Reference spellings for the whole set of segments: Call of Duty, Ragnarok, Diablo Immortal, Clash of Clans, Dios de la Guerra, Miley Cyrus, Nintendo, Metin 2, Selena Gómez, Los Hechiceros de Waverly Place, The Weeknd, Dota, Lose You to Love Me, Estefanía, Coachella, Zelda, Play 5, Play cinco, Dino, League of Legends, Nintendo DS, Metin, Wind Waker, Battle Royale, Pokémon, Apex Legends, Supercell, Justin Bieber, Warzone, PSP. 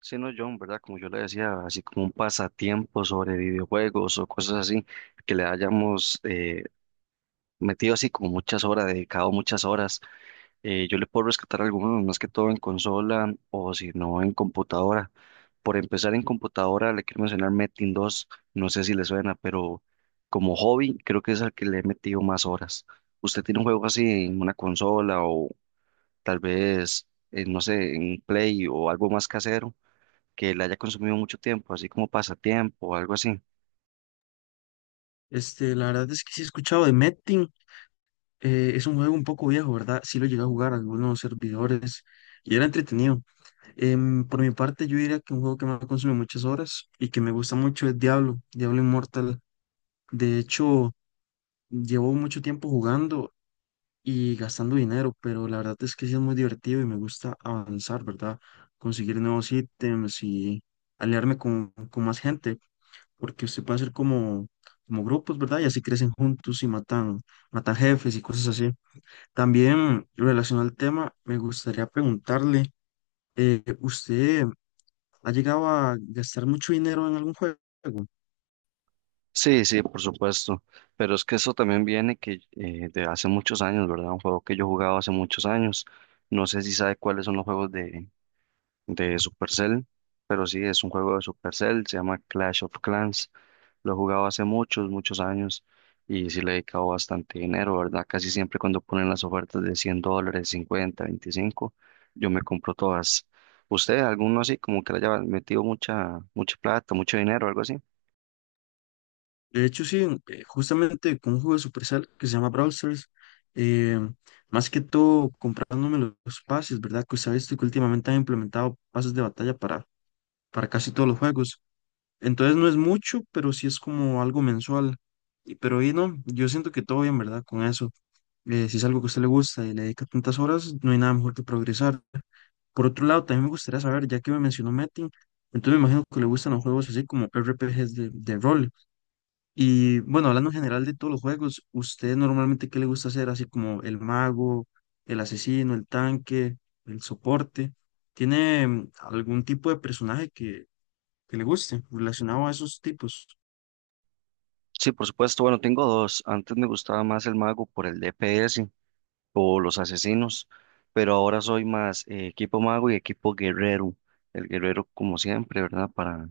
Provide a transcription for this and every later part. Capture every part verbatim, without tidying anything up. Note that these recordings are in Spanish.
Sí, no, John, ¿verdad? Como yo le decía, así como un pasatiempo sobre videojuegos o cosas así, que le hayamos eh, metido así como muchas horas, dedicado muchas horas. Eh, yo le puedo rescatar algunos, más que todo en consola o si no en computadora. Por empezar en computadora, le quiero mencionar Metin dos, no sé si le suena, pero como hobby creo que es al que le he metido más horas. ¿Usted tiene un juego así en una consola o tal vez, eh, no sé, en Play o algo más casero que la haya consumido mucho tiempo, así como pasatiempo o algo así? Este, la verdad es que sí he escuchado de Metin. Eh, es un juego un poco viejo, ¿verdad? Sí lo llegué a jugar a algunos servidores y era entretenido. Em, por mi parte, yo diría que un juego que me ha consumido muchas horas y que me gusta mucho es Diablo, Diablo Immortal. De hecho, llevo mucho tiempo jugando y gastando dinero, pero la verdad es que sí es muy divertido y me gusta avanzar, ¿verdad? Conseguir nuevos ítems y aliarme con, con más gente porque usted puede hacer como, como grupos, ¿verdad? Y así crecen juntos y matan, matan jefes y cosas así. También relacionado al tema, me gustaría preguntarle, eh, ¿usted ha llegado a gastar mucho dinero en algún juego? Sí, sí, por supuesto, pero es que eso también viene que eh, de hace muchos años, ¿verdad? Un juego que yo jugaba hace muchos años. No sé si sabe cuáles son los juegos de, de Supercell, pero sí, es un juego de Supercell, se llama Clash of Clans. Lo he jugado hace muchos, muchos años y sí le he dedicado bastante dinero, ¿verdad? Casi siempre cuando ponen las ofertas de cien dólares, cincuenta, veinticinco, yo me compro todas. ¿Usted, alguno así, como que le haya metido mucha, mucha plata, mucho dinero, algo así? De hecho, sí, eh, justamente con un juego de Supercell que se llama Brawl Stars, eh, más que todo comprándome los, los pases, ¿verdad? Que usted ha visto que últimamente han implementado pases de batalla para, para casi todos los juegos. Entonces no es mucho, pero sí es como algo mensual. Y- Pero ahí no, yo siento que todo bien, ¿verdad? Con eso. Eh, si es algo que a usted le gusta y le dedica tantas horas, no hay nada mejor que progresar. Por otro lado, también me gustaría saber, ya que me mencionó Metin, entonces me imagino que le gustan los juegos así como R P Gs de, de rol. Y bueno, hablando en general de todos los juegos, ¿usted normalmente qué le gusta hacer? Así como el mago, el asesino, el tanque, el soporte. ¿Tiene mm, algún tipo de personaje que, que le guste relacionado a esos tipos? Sí, por supuesto, bueno, tengo dos. Antes me gustaba más el mago por el D P S o los asesinos, pero ahora soy más eh, equipo mago y equipo guerrero. El guerrero como siempre, ¿verdad? Para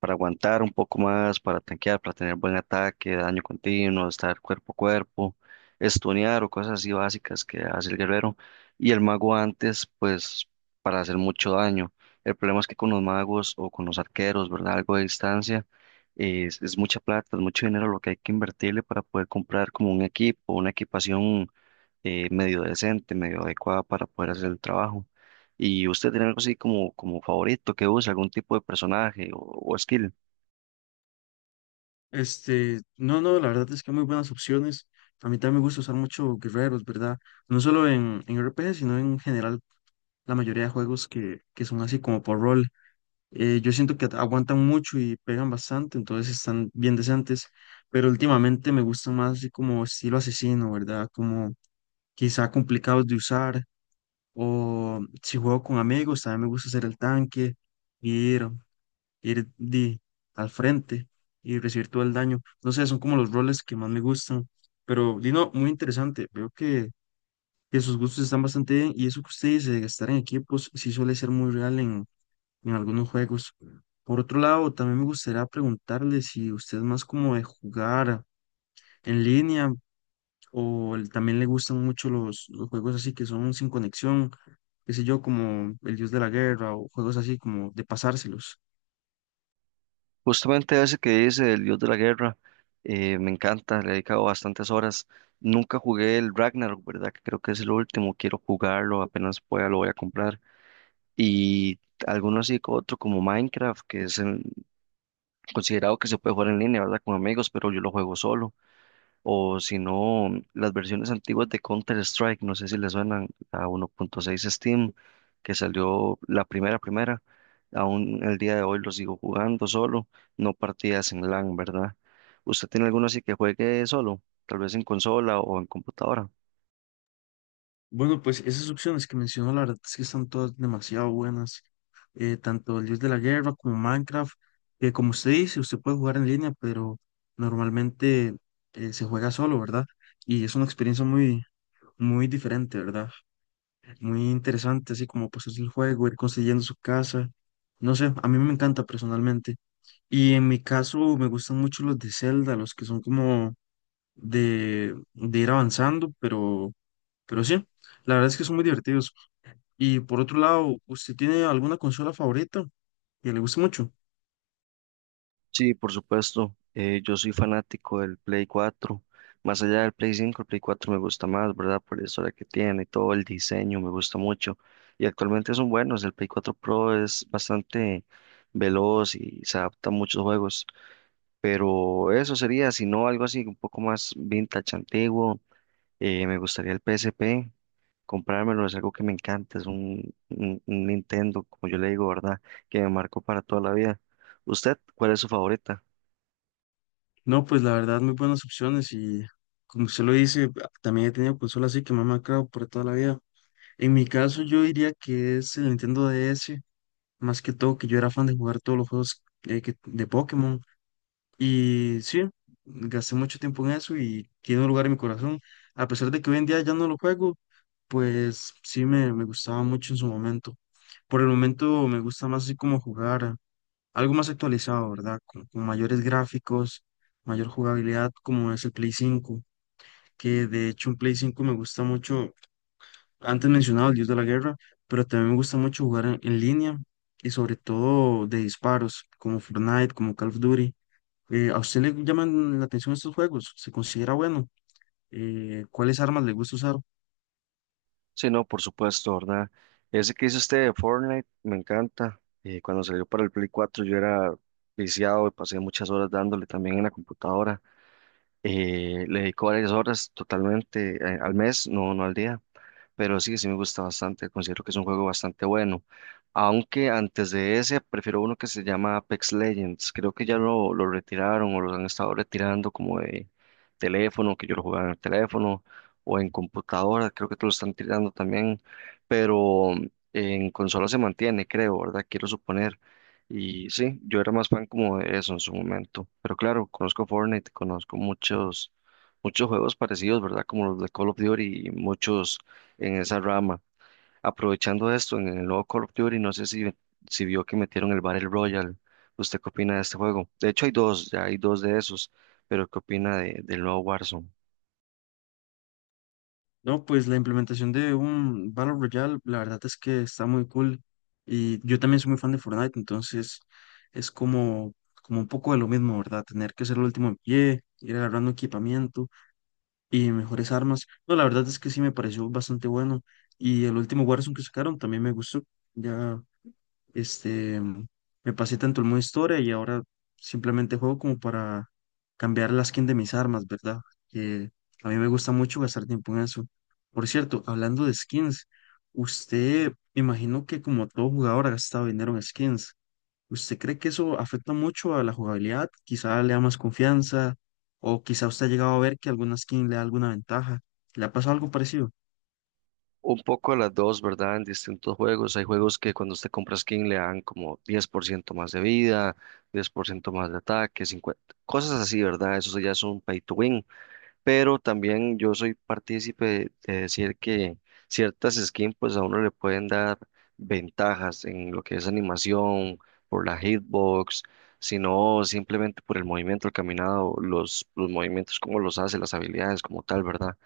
para aguantar un poco más, para tanquear, para tener buen ataque, daño continuo, estar cuerpo a cuerpo, estunear o cosas así básicas que hace el guerrero. Y el mago antes, pues, para hacer mucho daño. El problema es que con los magos o con los arqueros, ¿verdad? Algo de distancia, es, es mucha plata, es mucho dinero lo que hay que invertirle para poder comprar como un equipo, una equipación eh, medio decente, medio adecuada para poder hacer el trabajo. ¿Y usted tiene algo así como, como favorito que use, algún tipo de personaje o o skill? Este, no, no, la verdad es que hay muy buenas opciones. A mí también me gusta usar mucho guerreros, ¿verdad? No solo en, en R P G, sino en general la mayoría de juegos que, que son así como por rol. Eh, yo siento que aguantan mucho y pegan bastante, entonces están bien decentes, pero últimamente me gustan más así como estilo asesino, ¿verdad? Como quizá complicados de usar, o si juego con amigos, también me gusta hacer el tanque, ir ir di, al frente y recibir todo el daño. No sé, son como los roles que más me gustan. Pero, Dino, muy interesante. Veo que, que sus gustos están bastante bien y eso que usted dice de estar en equipos sí suele ser muy real en, en algunos juegos. Por otro lado, también me gustaría preguntarle si usted es más como de jugar en línea o el- también le gustan mucho los, los juegos así que son sin conexión, qué sé yo, como El Dios de la Guerra o juegos así como de pasárselos. Justamente ese que dice el dios de la guerra, eh, me encanta, le he dedicado bastantes horas. Nunca jugué el Ragnarok, ¿verdad? Que creo que es el último, quiero jugarlo, apenas pueda lo voy a comprar. Y alguno así co- otro como Minecraft, que es el- considerado que se puede jugar en línea, ¿verdad? Con amigos, pero yo lo juego solo o si no, las versiones antiguas de Counter-Strike, no sé si les suenan a uno punto seis Steam, que salió la primera, primera, aún el día de hoy lo sigo jugando solo, no partidas en LAN, ¿verdad? ¿Usted tiene alguno así que juegue solo, tal vez en consola o en computadora? Bueno, pues esas opciones que mencionó, la verdad es que están todas demasiado buenas. Eh, tanto el Dios de la Guerra como Minecraft, que como usted dice, usted puede jugar en línea, pero normalmente eh, se juega solo, ¿verdad? Y es una experiencia muy, muy diferente, ¿verdad? Muy interesante, así como pues es el juego, ir construyendo su casa. No sé, a mí me encanta personalmente. Y en mi caso me gustan mucho los de Zelda, los que son como de, de ir avanzando, pero, pero sí, la verdad es que son muy divertidos. Y por otro lado, ¿usted tiene alguna consola favorita que le guste mucho? Sí, por supuesto. Eh, yo soy fanático del Play cuatro. Más allá del Play cinco, el Play cuatro me gusta más, ¿verdad? Por la historia que tiene, todo el diseño me gusta mucho. Y actualmente son buenos. El Play cuatro Pro es bastante veloz y se adapta a muchos juegos. Pero eso sería, si no, algo así, un poco más vintage, antiguo. Eh, me gustaría el P S P. Comprármelo es algo que me encanta. Es un, un un Nintendo, como yo le digo, ¿verdad? Que me marcó para toda la vida. ¿Usted cuál es su favorita? No, pues la verdad, muy buenas opciones y como usted lo dice, también he tenido consolas así que me han marcado por toda la vida. En mi caso, yo diría que es el Nintendo D S, más que todo que yo era fan de jugar todos los juegos eh, que- de Pokémon. Y sí, gasté mucho tiempo en eso y tiene un lugar en mi corazón. A pesar de que hoy en día ya no lo juego, pues sí me, me gustaba mucho en su momento. Por el momento me gusta más así como jugar algo más actualizado, ¿verdad? Con, con mayores gráficos, mayor jugabilidad, como es el Play cinco, que de hecho un Play cinco me gusta mucho, antes mencionaba el Dios de la Guerra, pero también me gusta mucho jugar en, en línea y sobre todo de disparos, como Fortnite, como Call of Duty. Eh, ¿a usted le llaman la atención estos juegos? ¿Se considera bueno? Eh, ¿cuáles armas le gusta usar? Sí, no, por supuesto, ¿verdad? Ese que hizo usted de Fortnite me encanta. Eh, cuando salió para el Play cuatro yo era viciado y pasé muchas horas dándole también en la computadora. Eh, le dedico varias horas totalmente eh, al mes, no, no al día, pero sí, sí me gusta bastante, considero que es un juego bastante bueno. Aunque antes de ese, prefiero uno que se llama Apex Legends, creo que ya lo, lo retiraron o lo han estado retirando como de teléfono, que yo lo jugaba en el teléfono o en computadora, creo que te lo están tirando también, pero mm, en consola se mantiene, creo, ¿verdad? Quiero suponer. Y sí, yo era más fan como de eso en su momento. Pero claro, conozco Fortnite, conozco muchos, muchos juegos parecidos, ¿verdad? Como los de Call of Duty y muchos en esa rama. Aprovechando esto, en el nuevo Call of Duty, no sé si, si vio que metieron el Battle Royale. ¿Usted qué opina de este juego? De hecho, hay dos, ya hay dos de esos. Pero ¿qué opina de, del nuevo Warzone? No, pues la implementación de un Battle Royale, la verdad es que está muy cool. Y yo también soy muy fan de Fortnite, entonces es como, como un poco de lo mismo, ¿verdad? Tener que ser el último en pie, ir agarrando equipamiento y mejores armas. No, la verdad es que sí me pareció bastante bueno. Y el último Warzone que sacaron también me gustó. Ya este, mm, me pasé tanto el modo historia y ahora simplemente juego como para cambiar la skin de mis armas, ¿verdad? Que a mí me gusta mucho gastar tiempo en eso. Por cierto, hablando de skins, usted, me imagino que como todo jugador ha gastado dinero en skins. ¿Usted cree que eso afecta mucho a la jugabilidad? Quizá le da más confianza o quizá usted ha llegado a ver que alguna skin le da alguna ventaja. ¿Le ha pasado algo parecido? Un poco las dos, ¿verdad? En distintos juegos. Hay juegos que cuando usted compra skin le dan como diez por ciento más de vida, diez por ciento más de ataque, cincuenta, cosas así, ¿verdad? Eso ya es un pay to win. Pero también yo soy partícipe de decir que ciertas skins pues a uno le pueden dar ventajas en lo que es animación, por la hitbox, sino simplemente por el movimiento, el caminado, los, los movimientos, cómo los hace, las habilidades como tal, ¿verdad?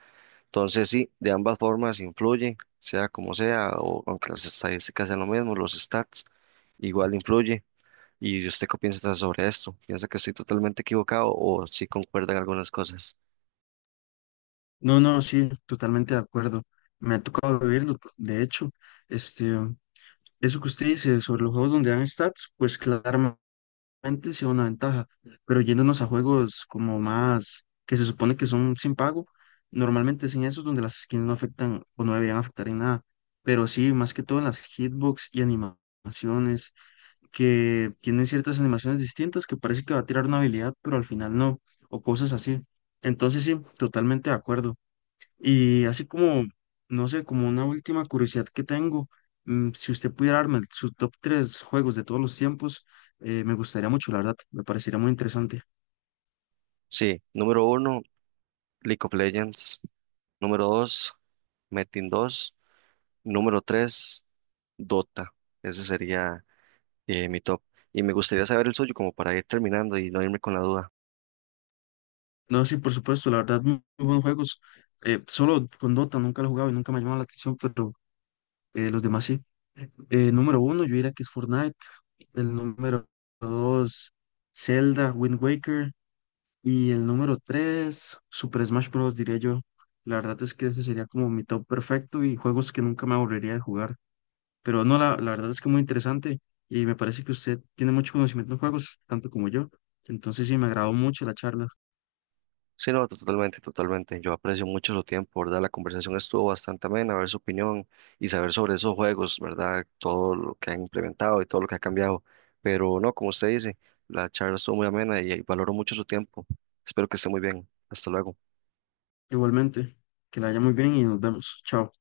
Entonces sí, de ambas formas influye, sea como sea, o aunque las estadísticas sean lo mismo, los stats igual influye. ¿Y usted qué piensa sobre esto? ¿Piensa que estoy totalmente equivocado o sí concuerdan algunas cosas? No, no, sí, totalmente de acuerdo. Me ha tocado vivirlo, de hecho. Este, Eso que usted dice sobre los juegos donde dan stats, pues claramente sea una ventaja, pero yéndonos a juegos como más que se supone que son sin pago, normalmente es en esos donde las skins no afectan o no deberían afectar en nada, pero sí, más que todo en las hitbox y animaciones, que tienen ciertas animaciones distintas que parece que va a tirar una habilidad, pero al final no, o cosas así. Entonces sí, totalmente de acuerdo. Y así como, no sé, como una última curiosidad que tengo, mm, si usted pudiera darme el- su top tres juegos de todos los tiempos, eh, me gustaría mucho, la verdad, me parecería muy interesante. Sí, número uno, League of Legends. Número dos, Metin dos. Número tres, Dota. Ese sería eh, mi top. Y me gustaría saber el suyo como para ir terminando y no irme con la duda. No, sí, por supuesto, la verdad, muy, muy buenos juegos. Eh, solo con Dota nunca lo he jugado y nunca me ha llamado la atención, pero eh, los demás sí. Eh, número uno, yo diría que es Fortnite. El número dos, Zelda, Wind Waker. Y el número tres Super Smash Bros. Diría yo. La verdad es que ese sería como mi top perfecto y juegos que nunca me aburriría de jugar. Pero no, la, la verdad es que muy interesante y me parece que usted tiene mucho conocimiento en juegos, tanto como yo. Entonces sí, me agradó mucho la charla. Sí, no, totalmente, totalmente. Yo aprecio mucho su tiempo, ¿verdad? La conversación estuvo bastante amena, ver su opinión y saber sobre esos juegos, ¿verdad? Todo lo que han implementado y todo lo que ha cambiado. Pero no, como usted dice, la charla estuvo muy amena y y valoro mucho su tiempo. Espero que esté muy bien. Hasta luego. Igualmente, que la haya muy bien y nos vemos. Chao.